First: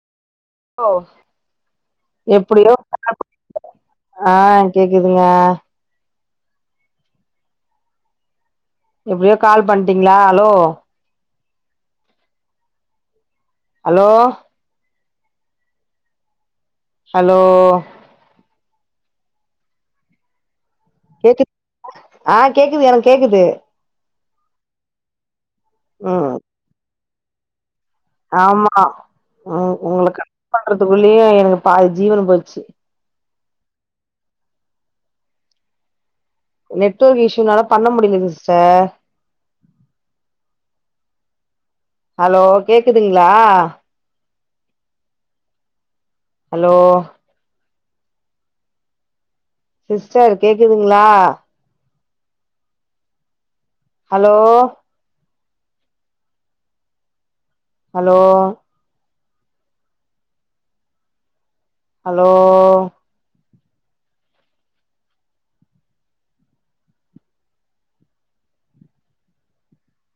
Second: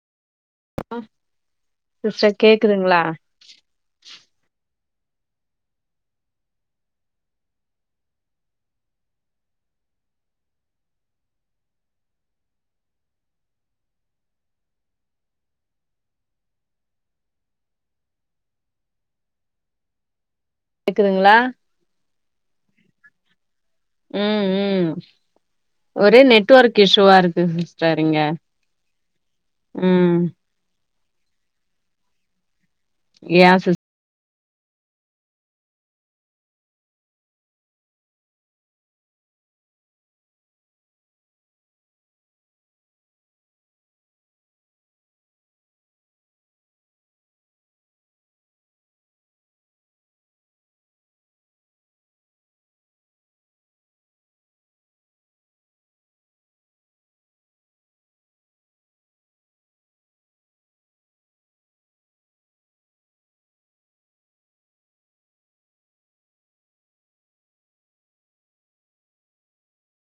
ஓ sister எப்புடியோ கேக்குதுங்களா [inaudible] ஆ கேக்குதுங்க எப்டியோ கால் பண்டீங்லா ஹலோ ஹலோ ஹலோ கேக்குதுங்களா கேக்குது ஆ கேக்குது எனக் கேக்குது ம் ம் ஒரே ம் நெட்ஒர்க் இசூவா இருக்கு சிஸ்டர் இங்க ஆமா உ உங்கள ம் கனெக்ட பண்றதுகுள்ளயே எனக்கு பாதி ஜீவன் போச்சு ஏ சிஸ் நெட்ஒர்க் இசூனாலோ பண்ண முடில சிஸ்டர் ஹலோ கேக்குதுங்லா ஹலோ சிஸ்டர் கேக்குதுங்களா ஹலோ ஹலோ ஹலோ